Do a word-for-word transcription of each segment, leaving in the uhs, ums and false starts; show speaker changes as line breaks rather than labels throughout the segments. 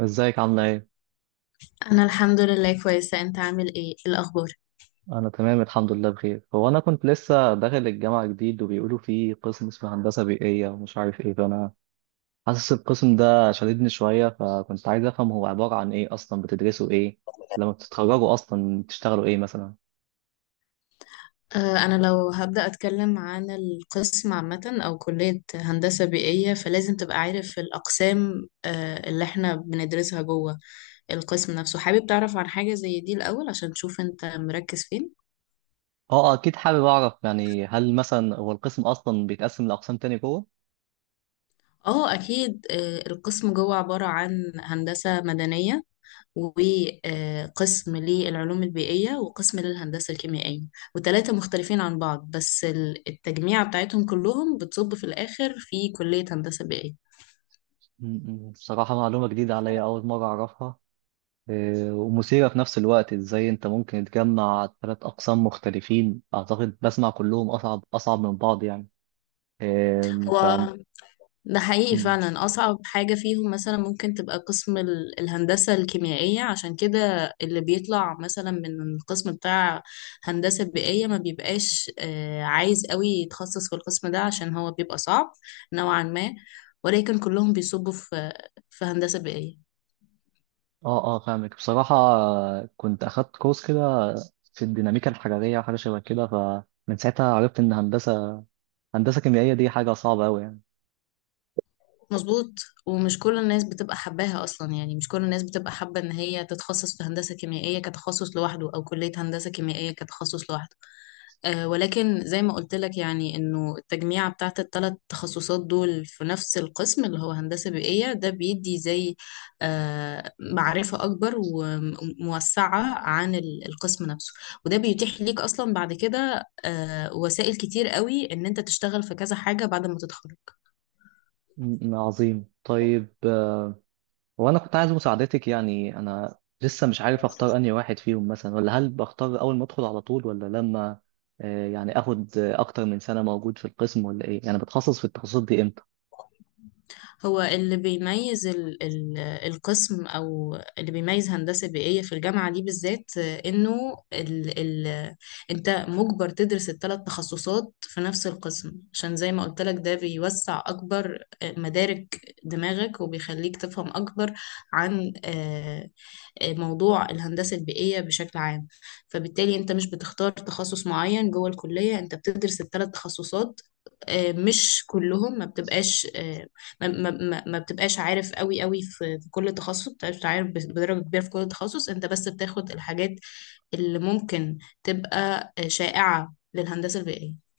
ازيك عاملة ايه؟
أنا الحمد لله كويسة، أنت عامل إيه؟ إيه الأخبار؟
أنا تمام الحمد لله بخير. هو أنا كنت لسه داخل الجامعة جديد وبيقولوا فيه قسم اسمه هندسة بيئية ومش عارف ايه، فأنا حاسس القسم ده شددني شوية، فكنت عايز أفهم هو عبارة عن ايه أصلا، بتدرسوا ايه؟ لما بتتخرجوا أصلا بتشتغلوا ايه مثلا؟
آه أنا لو هبدأ أتكلم عن القسم عامة أو كلية هندسة بيئية، فلازم تبقى عارف الأقسام آه اللي إحنا بندرسها جوه القسم نفسه. حابب تعرف عن حاجة زي دي الأول عشان تشوف أنت مركز فين؟
اه أكيد حابب أعرف، يعني هل مثلا هو القسم أصلا بيتقسم لأقسام تاني جوه؟
اه اكيد، آه، القسم جوه عبارة عن هندسة مدنية، وقسم للعلوم البيئية، وقسم للهندسة الكيميائية. وتلاتة مختلفين عن بعض، بس ال- التجميع بتاعتهم كلهم بتصب في الآخر في كلية هندسة بيئية.
م- م، بصراحة معلومة جديدة عليا، أول مرة أعرفها. آه، ومثيرة في نفس الوقت، ازاي انت ممكن تجمع ثلاث اقسام مختلفين، اعتقد بسمع كلهم اصعب اصعب من بعض يعني. آم، ف
هو ده حقيقي
م.
فعلا أصعب حاجة فيهم، مثلا ممكن تبقى قسم ال- الهندسة الكيميائية، عشان كده اللي بيطلع مثلا من القسم بتاع هندسة بيئية ما بيبقاش آه، عايز قوي يتخصص في القسم ده، عشان هو بيبقى صعب نوعا ما. ولكن كلهم بيصبوا في في هندسة بيئية.
اه اه، فاهمك. بصراحة آه، كنت اخدت كورس كده في الديناميكا الحرارية، حاجة شبه كده، فمن ساعتها عرفت ان هندسة هندسة كيميائية دي حاجة صعبة أوي يعني.
مظبوط، ومش كل الناس بتبقى حباها اصلا، يعني مش كل الناس بتبقى حابه ان هي تتخصص في هندسه كيميائيه كتخصص لوحده، او كليه هندسه كيميائيه كتخصص لوحده. أه ولكن زي ما قلت لك، يعني انه التجميعه بتاعت الثلاث تخصصات دول في نفس القسم، اللي هو هندسه بيئيه، ده بيدي زي أه معرفه اكبر وموسعه عن ال- القسم نفسه. وده بيتيح ليك اصلا بعد كده أه وسائل كتير قوي ان انت تشتغل في كذا حاجه بعد ما تتخرج.
م- م- عظيم. طيب وانا كنت عايز مساعدتك، يعني انا لسه مش عارف اختار انهي واحد فيهم مثلا، ولا هل بختار اول ما ادخل على طول، ولا لما آه، يعني اخد آه، اكتر من سنة موجود في القسم ولا ايه؟ يعني بتخصص في التخصصات دي امتى؟
هو اللي بيميز ال ال القسم، او اللي بيميز هندسه بيئيه في الجامعه دي بالذات، آه، انه ال ال انت مجبر تدرس الثلاث تخصصات في نفس القسم. عشان زي ما قلت لك، ده بيوسع اكبر آه، مدارك دماغك، وبيخليك تفهم اكبر عن آه، موضوع الهندسة البيئية بشكل عام. فبالتالي انت مش بتختار تخصص معين جوه الكلية، انت بتدرس الثلاث تخصصات. آه، مش كلهم، ما بتبقاش آه، ما, ما, ما ما بتبقاش عارف قوي قوي في في كل تخصص، بتبقاش عارف بدرجة كبيرة في كل تخصص، انت بس بتاخد الحاجات اللي ممكن تبقى آه، شائعة للهندسة البيئية.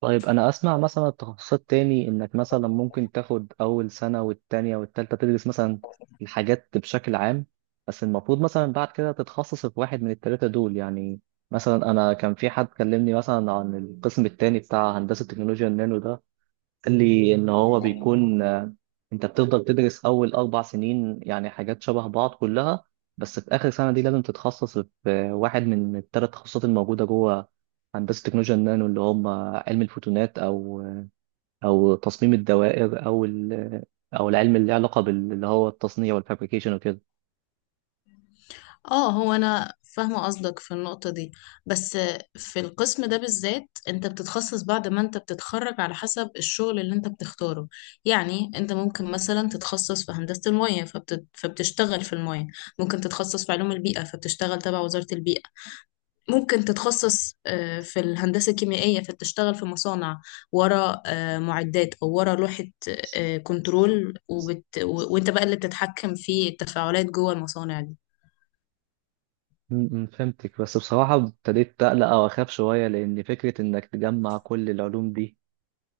طيب انا اسمع مثلا التخصصات تاني، انك مثلا ممكن تاخد اول سنة والتانية والتالتة تدرس مثلا الحاجات بشكل عام، بس المفروض مثلا بعد كده تتخصص في واحد من التلاتة دول يعني. مثلا انا كان في حد كلمني مثلا عن القسم التاني بتاع هندسة تكنولوجيا النانو ده، قال لي ان هو بيكون آه، انت بتفضل تدرس اول اربع سنين يعني حاجات شبه بعض كلها، بس في اخر سنه دي لازم تتخصص في آه، واحد من الثلاث تخصصات الموجوده جوه هندسه تكنولوجيا النانو، اللي هم علم الفوتونات او او تصميم الدوائر او ال- او العلم اللي له علاقه بال- اللي هو التصنيع والفابريكيشن وكده.
اه، هو انا فاهمه قصدك في النقطه دي، بس في القسم ده بالذات انت بتتخصص بعد ما انت بتتخرج، على حسب الشغل اللي انت بتختاره. يعني انت ممكن مثلا تتخصص في هندسه المياه، فبت... فبتشتغل في المياه. ممكن تتخصص في علوم البيئه فبتشتغل تبع وزاره البيئه. ممكن تتخصص آه، في الهندسه الكيميائيه فبتشتغل في مصانع ورا آه، معدات، او ورا لوحه آه، كنترول، وبت... و... وانت بقى اللي بتتحكم في التفاعلات جوه المصانع دي.
م- م، فهمتك. بس بصراحه ابتديت اقلق او اخاف شويه، لان فكره انك تجمع كل العلوم دي،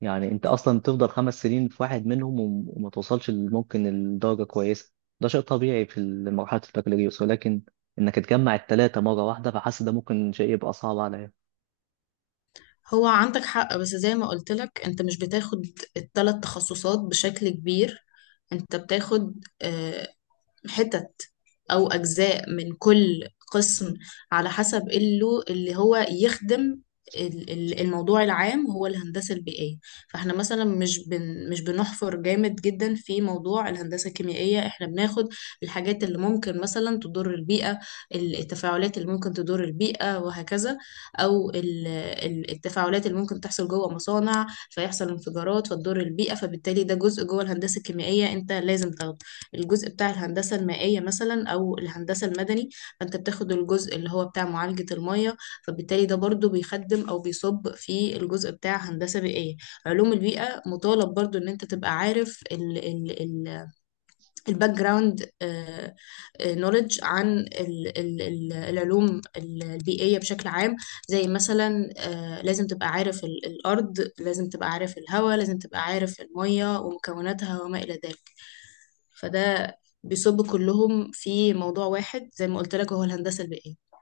يعني انت اصلا تفضل خمس سنين في واحد منهم وم- وما توصلش ل- ممكن لدرجه كويسه، ده شيء طبيعي في ال- مرحله البكالوريوس، ولكن انك تجمع الثلاثه مره واحده، فحاسس ده ممكن شيء يبقى صعب عليا.
هو عندك حق، بس زي ما قلت لك انت مش بتاخد الثلاث تخصصات بشكل كبير، انت بتاخد آه، حتت أو أجزاء من كل قسم، على حسب اللي اللي هو يخدم ال- ال- الموضوع العام، هو الهندسة البيئية. فاحنا مثلا مش بن مش بنحفر جامد جدا في موضوع الهندسة الكيميائية، احنا بناخد الحاجات اللي ممكن مثلا تضر البيئة، التفاعلات اللي ممكن تضر البيئة وهكذا. أو ال- ال- التفاعلات اللي ممكن تحصل جوه مصانع فيحصل انفجارات فتضر البيئة، فبالتالي ده جزء جوه الهندسة الكيميائية انت لازم تاخده. الجزء بتاع الهندسة المائية مثلا أو الهندسة المدني، فأنت بتاخد الجزء اللي هو بتاع معالجة المية، فبالتالي ده برضو بيخدم أو بيصب في الجزء بتاع هندسة بيئية. علوم البيئة مطالب برضو إن أنت تبقى عارف ال ال ال الباك جراوند نولج عن ال ال ال العلوم ال- البيئية بشكل عام، زي مثلا آه، لازم تبقى عارف ال- الأرض، لازم تبقى عارف الهواء، لازم تبقى عارف المية ومكوناتها وما إلى ذلك. فده بيصب كلهم في موضوع واحد زي ما قلت لك، هو الهندسة البيئية.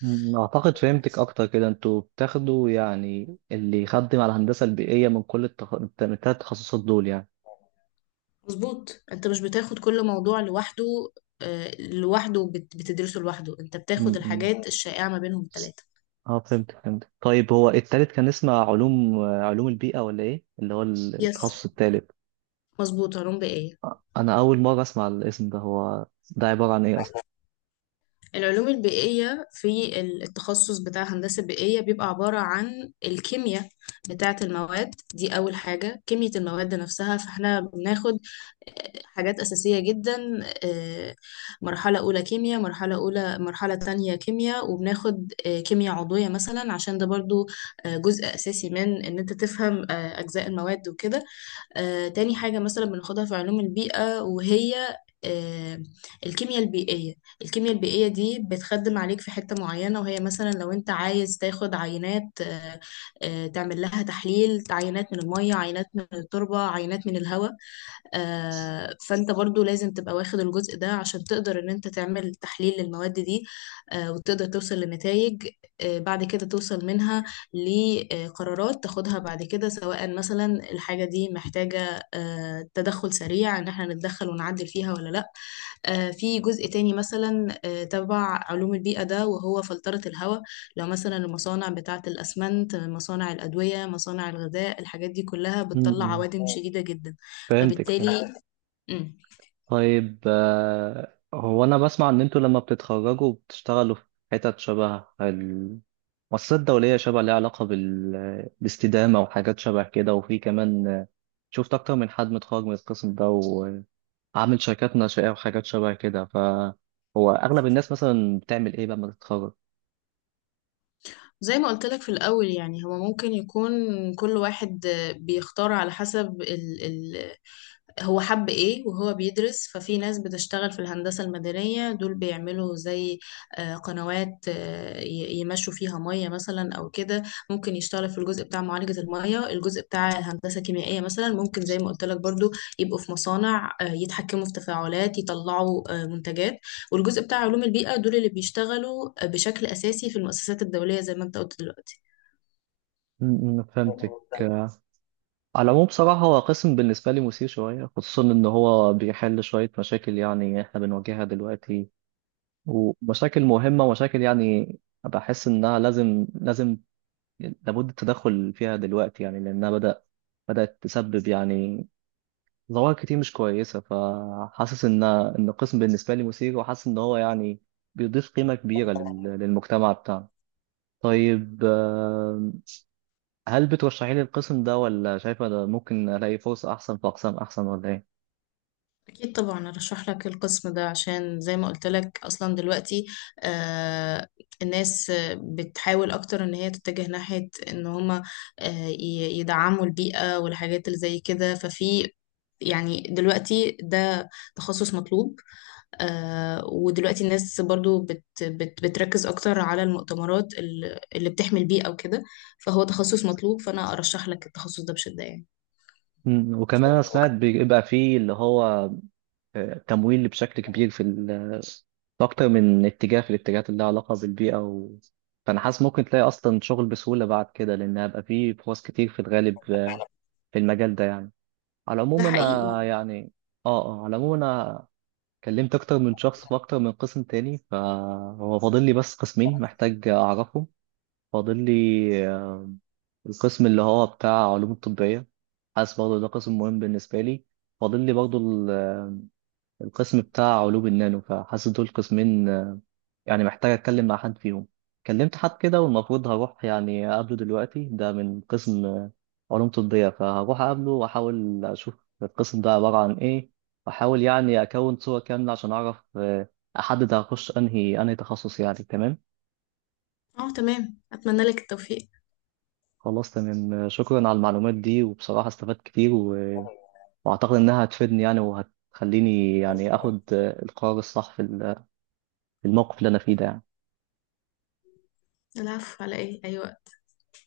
مم، اعتقد فهمتك اكتر كده. انتوا بتاخدوا يعني اللي يخدم على الهندسه البيئيه من كل التخ... الت- من الثلاث تخصصات دول يعني.
مظبوط، انت مش بتاخد كل موضوع لوحده آه، لوحده، بت- بتدرسه لوحده، انت بتاخد
امم،
الحاجات الشائعة ما بينهم الثلاثة.
اه فهمت فهمت. طيب هو التالت كان اسمه علوم، علوم البيئه ولا ايه اللي هو
يس،
التخصص التالت؟
مظبوط، علوم بيئية.
انا اول مره اسمع الاسم ده، هو ده عباره عن ايه؟
العلوم البيئية في التخصص بتاع هندسة بيئية بيبقى عبارة عن الكيمياء بتاعة المواد دي. أول حاجة كيمياء المواد نفسها، فاحنا بناخد حاجات أساسية جدا، آه، مرحلة أولى كيمياء، مرحلة أولى مرحلة تانية كيمياء، وبناخد آه، كيمياء عضوية مثلا، عشان ده برضو آه، جزء أساسي من إن أنت تفهم آه، أجزاء المواد وكده. آه، تاني حاجة مثلا بناخدها في علوم البيئة وهي آه، الكيمياء البيئية. الكيمياء البيئية دي بتخدم عليك في حتة معينة، وهي مثلا لو انت عايز تاخد عينات آه، آه، تعمل لها تحليل، عينات من المية، عينات من التربة، عينات من الهواء. آه، فانت برضو لازم تبقى واخد الجزء ده عشان تقدر ان انت تعمل تحليل للمواد دي، آه، وتقدر توصل لنتائج، آه، بعد كده توصل منها لقرارات تاخدها بعد كده، سواء مثلا الحاجة دي محتاجة آه، تدخل سريع ان احنا نتدخل ونعدل فيها ولا لا. آه، في جزء تاني مثلا آه، تبع علوم البيئة ده، وهو فلترة الهواء. لو مثلا المصانع بتاعة الأسمنت، مصانع الأدوية، مصانع الغذاء، الحاجات دي كلها
م-
بتطلع
م.
عوادم اه شديدة جدا.
فهمتك فهمت.
فبالتالي مم.
طيب آه، هو انا بسمع ان انتوا لما بتتخرجوا بتشتغلوا في حتت شبه ال- المؤسسات الدولية، شبه ليها علاقة بال... بالاستدامة وحاجات شبه كده، وفي كمان آه، شفت أكتر من حد متخرج من القسم ده وعامل شركات ناشئة وحاجات شبه كده، فهو أغلب الناس مثلا بتعمل إيه لما تتخرج؟
زي ما قلت لك في الأول، يعني هو ممكن يكون كل واحد بيختار على حسب هو حب ايه وهو بيدرس. ففي ناس بتشتغل في الهندسة المدنية، دول بيعملوا زي آه، قنوات آه، ي- يمشوا فيها مية مثلا او كده. ممكن يشتغل في الجزء بتاع معالجة المية. الجزء بتاع الهندسة الكيميائية مثلا ممكن زي ما قلت لك برضو يبقوا في مصانع آه، يتحكموا في تفاعلات، يطلعوا آه، منتجات. والجزء بتاع علوم البيئة دول اللي بيشتغلوا آه، بشكل اساسي في المؤسسات الدولية، زي ما انت قلت دلوقتي.
م- م، فهمتك. على العموم بصراحة هو قسم بالنسبة لي مثير شوية، خصوصا إن هو بيحل شوية مشاكل يعني إحنا بنواجهها دلوقتي، ومشاكل مهمة، مشاكل يعني بحس إنها لازم لازم لابد التدخل فيها دلوقتي، يعني لأنها بدأ بدأت تسبب يعني ظواهر كتير مش كويسة، فحاسس إن إن القسم بالنسبة لي مثير، وحاسس إن هو يعني بيضيف قيمة كبيرة لل- للمجتمع بتاعنا. طيب آه، هل بترشحي لي القسم ده، ولا شايفة ده ممكن ألاقي فرصة أحسن في أقسام أحسن ولا إيه؟
أكيد طبعا أرشح لك القسم ده، عشان زي ما قلت لك أصلا دلوقتي آه الناس آه، بتحاول أكتر إن هي تتجه ناحية إن هما آه ي- يدعموا البيئة والحاجات اللي زي كده. ففي، يعني دلوقتي ده تخصص مطلوب. آه ودلوقتي الناس برضو بت بت بتركز أكتر على المؤتمرات ال- اللي بتحمي البيئة وكده. فهو تخصص مطلوب، فأنا أرشح لك التخصص ده بشدة يعني.
مم، وكمان أنا سمعت بيبقى فيه اللي هو آه، تمويل بشكل كبير في ال- في اكتر من اتجاه، في الاتجاهات اللي لها علاقه بالبيئه و... فانا حاسس ممكن تلاقي اصلا شغل بسهوله بعد كده، لان هيبقى فيه فرص كتير في الغالب آه، في المجال ده يعني. على
ده
العموم
حقيقي.
انا يعني اه اه، على العموم انا كلمت اكتر من شخص في اكتر من قسم تاني، فهو فاضل لي بس قسمين محتاج اعرفهم. فاضل لي آه، القسم اللي هو بتاع علوم الطبيه، حاسس برضه ده قسم مهم بالنسبه لي، فاضل لي برضه القسم بتاع علوم النانو، فحاسس دول قسمين آه، يعني محتاج اتكلم مع حد فيهم. كلمت حد كده والمفروض هروح يعني اقابله دلوقتي، ده من قسم آه، علوم طبية، فهروح اقابله واحاول اشوف القسم ده عبارة عن ايه، واحاول يعني اكون صورة كاملة عشان اعرف آه، احدد هخش انهي انهي تخصص يعني. تمام
اه تمام، أتمنى لك التوفيق.
خلاص تمام. آه، شكرا على المعلومات دي، وبصراحة استفدت كتير و... واعتقد انها هتفيدني يعني، وهتخليني يعني اخد آه، القرار الصح في ال- في الموقف اللي انا فيه ده يعني.
العفو، على ايه، ايوه.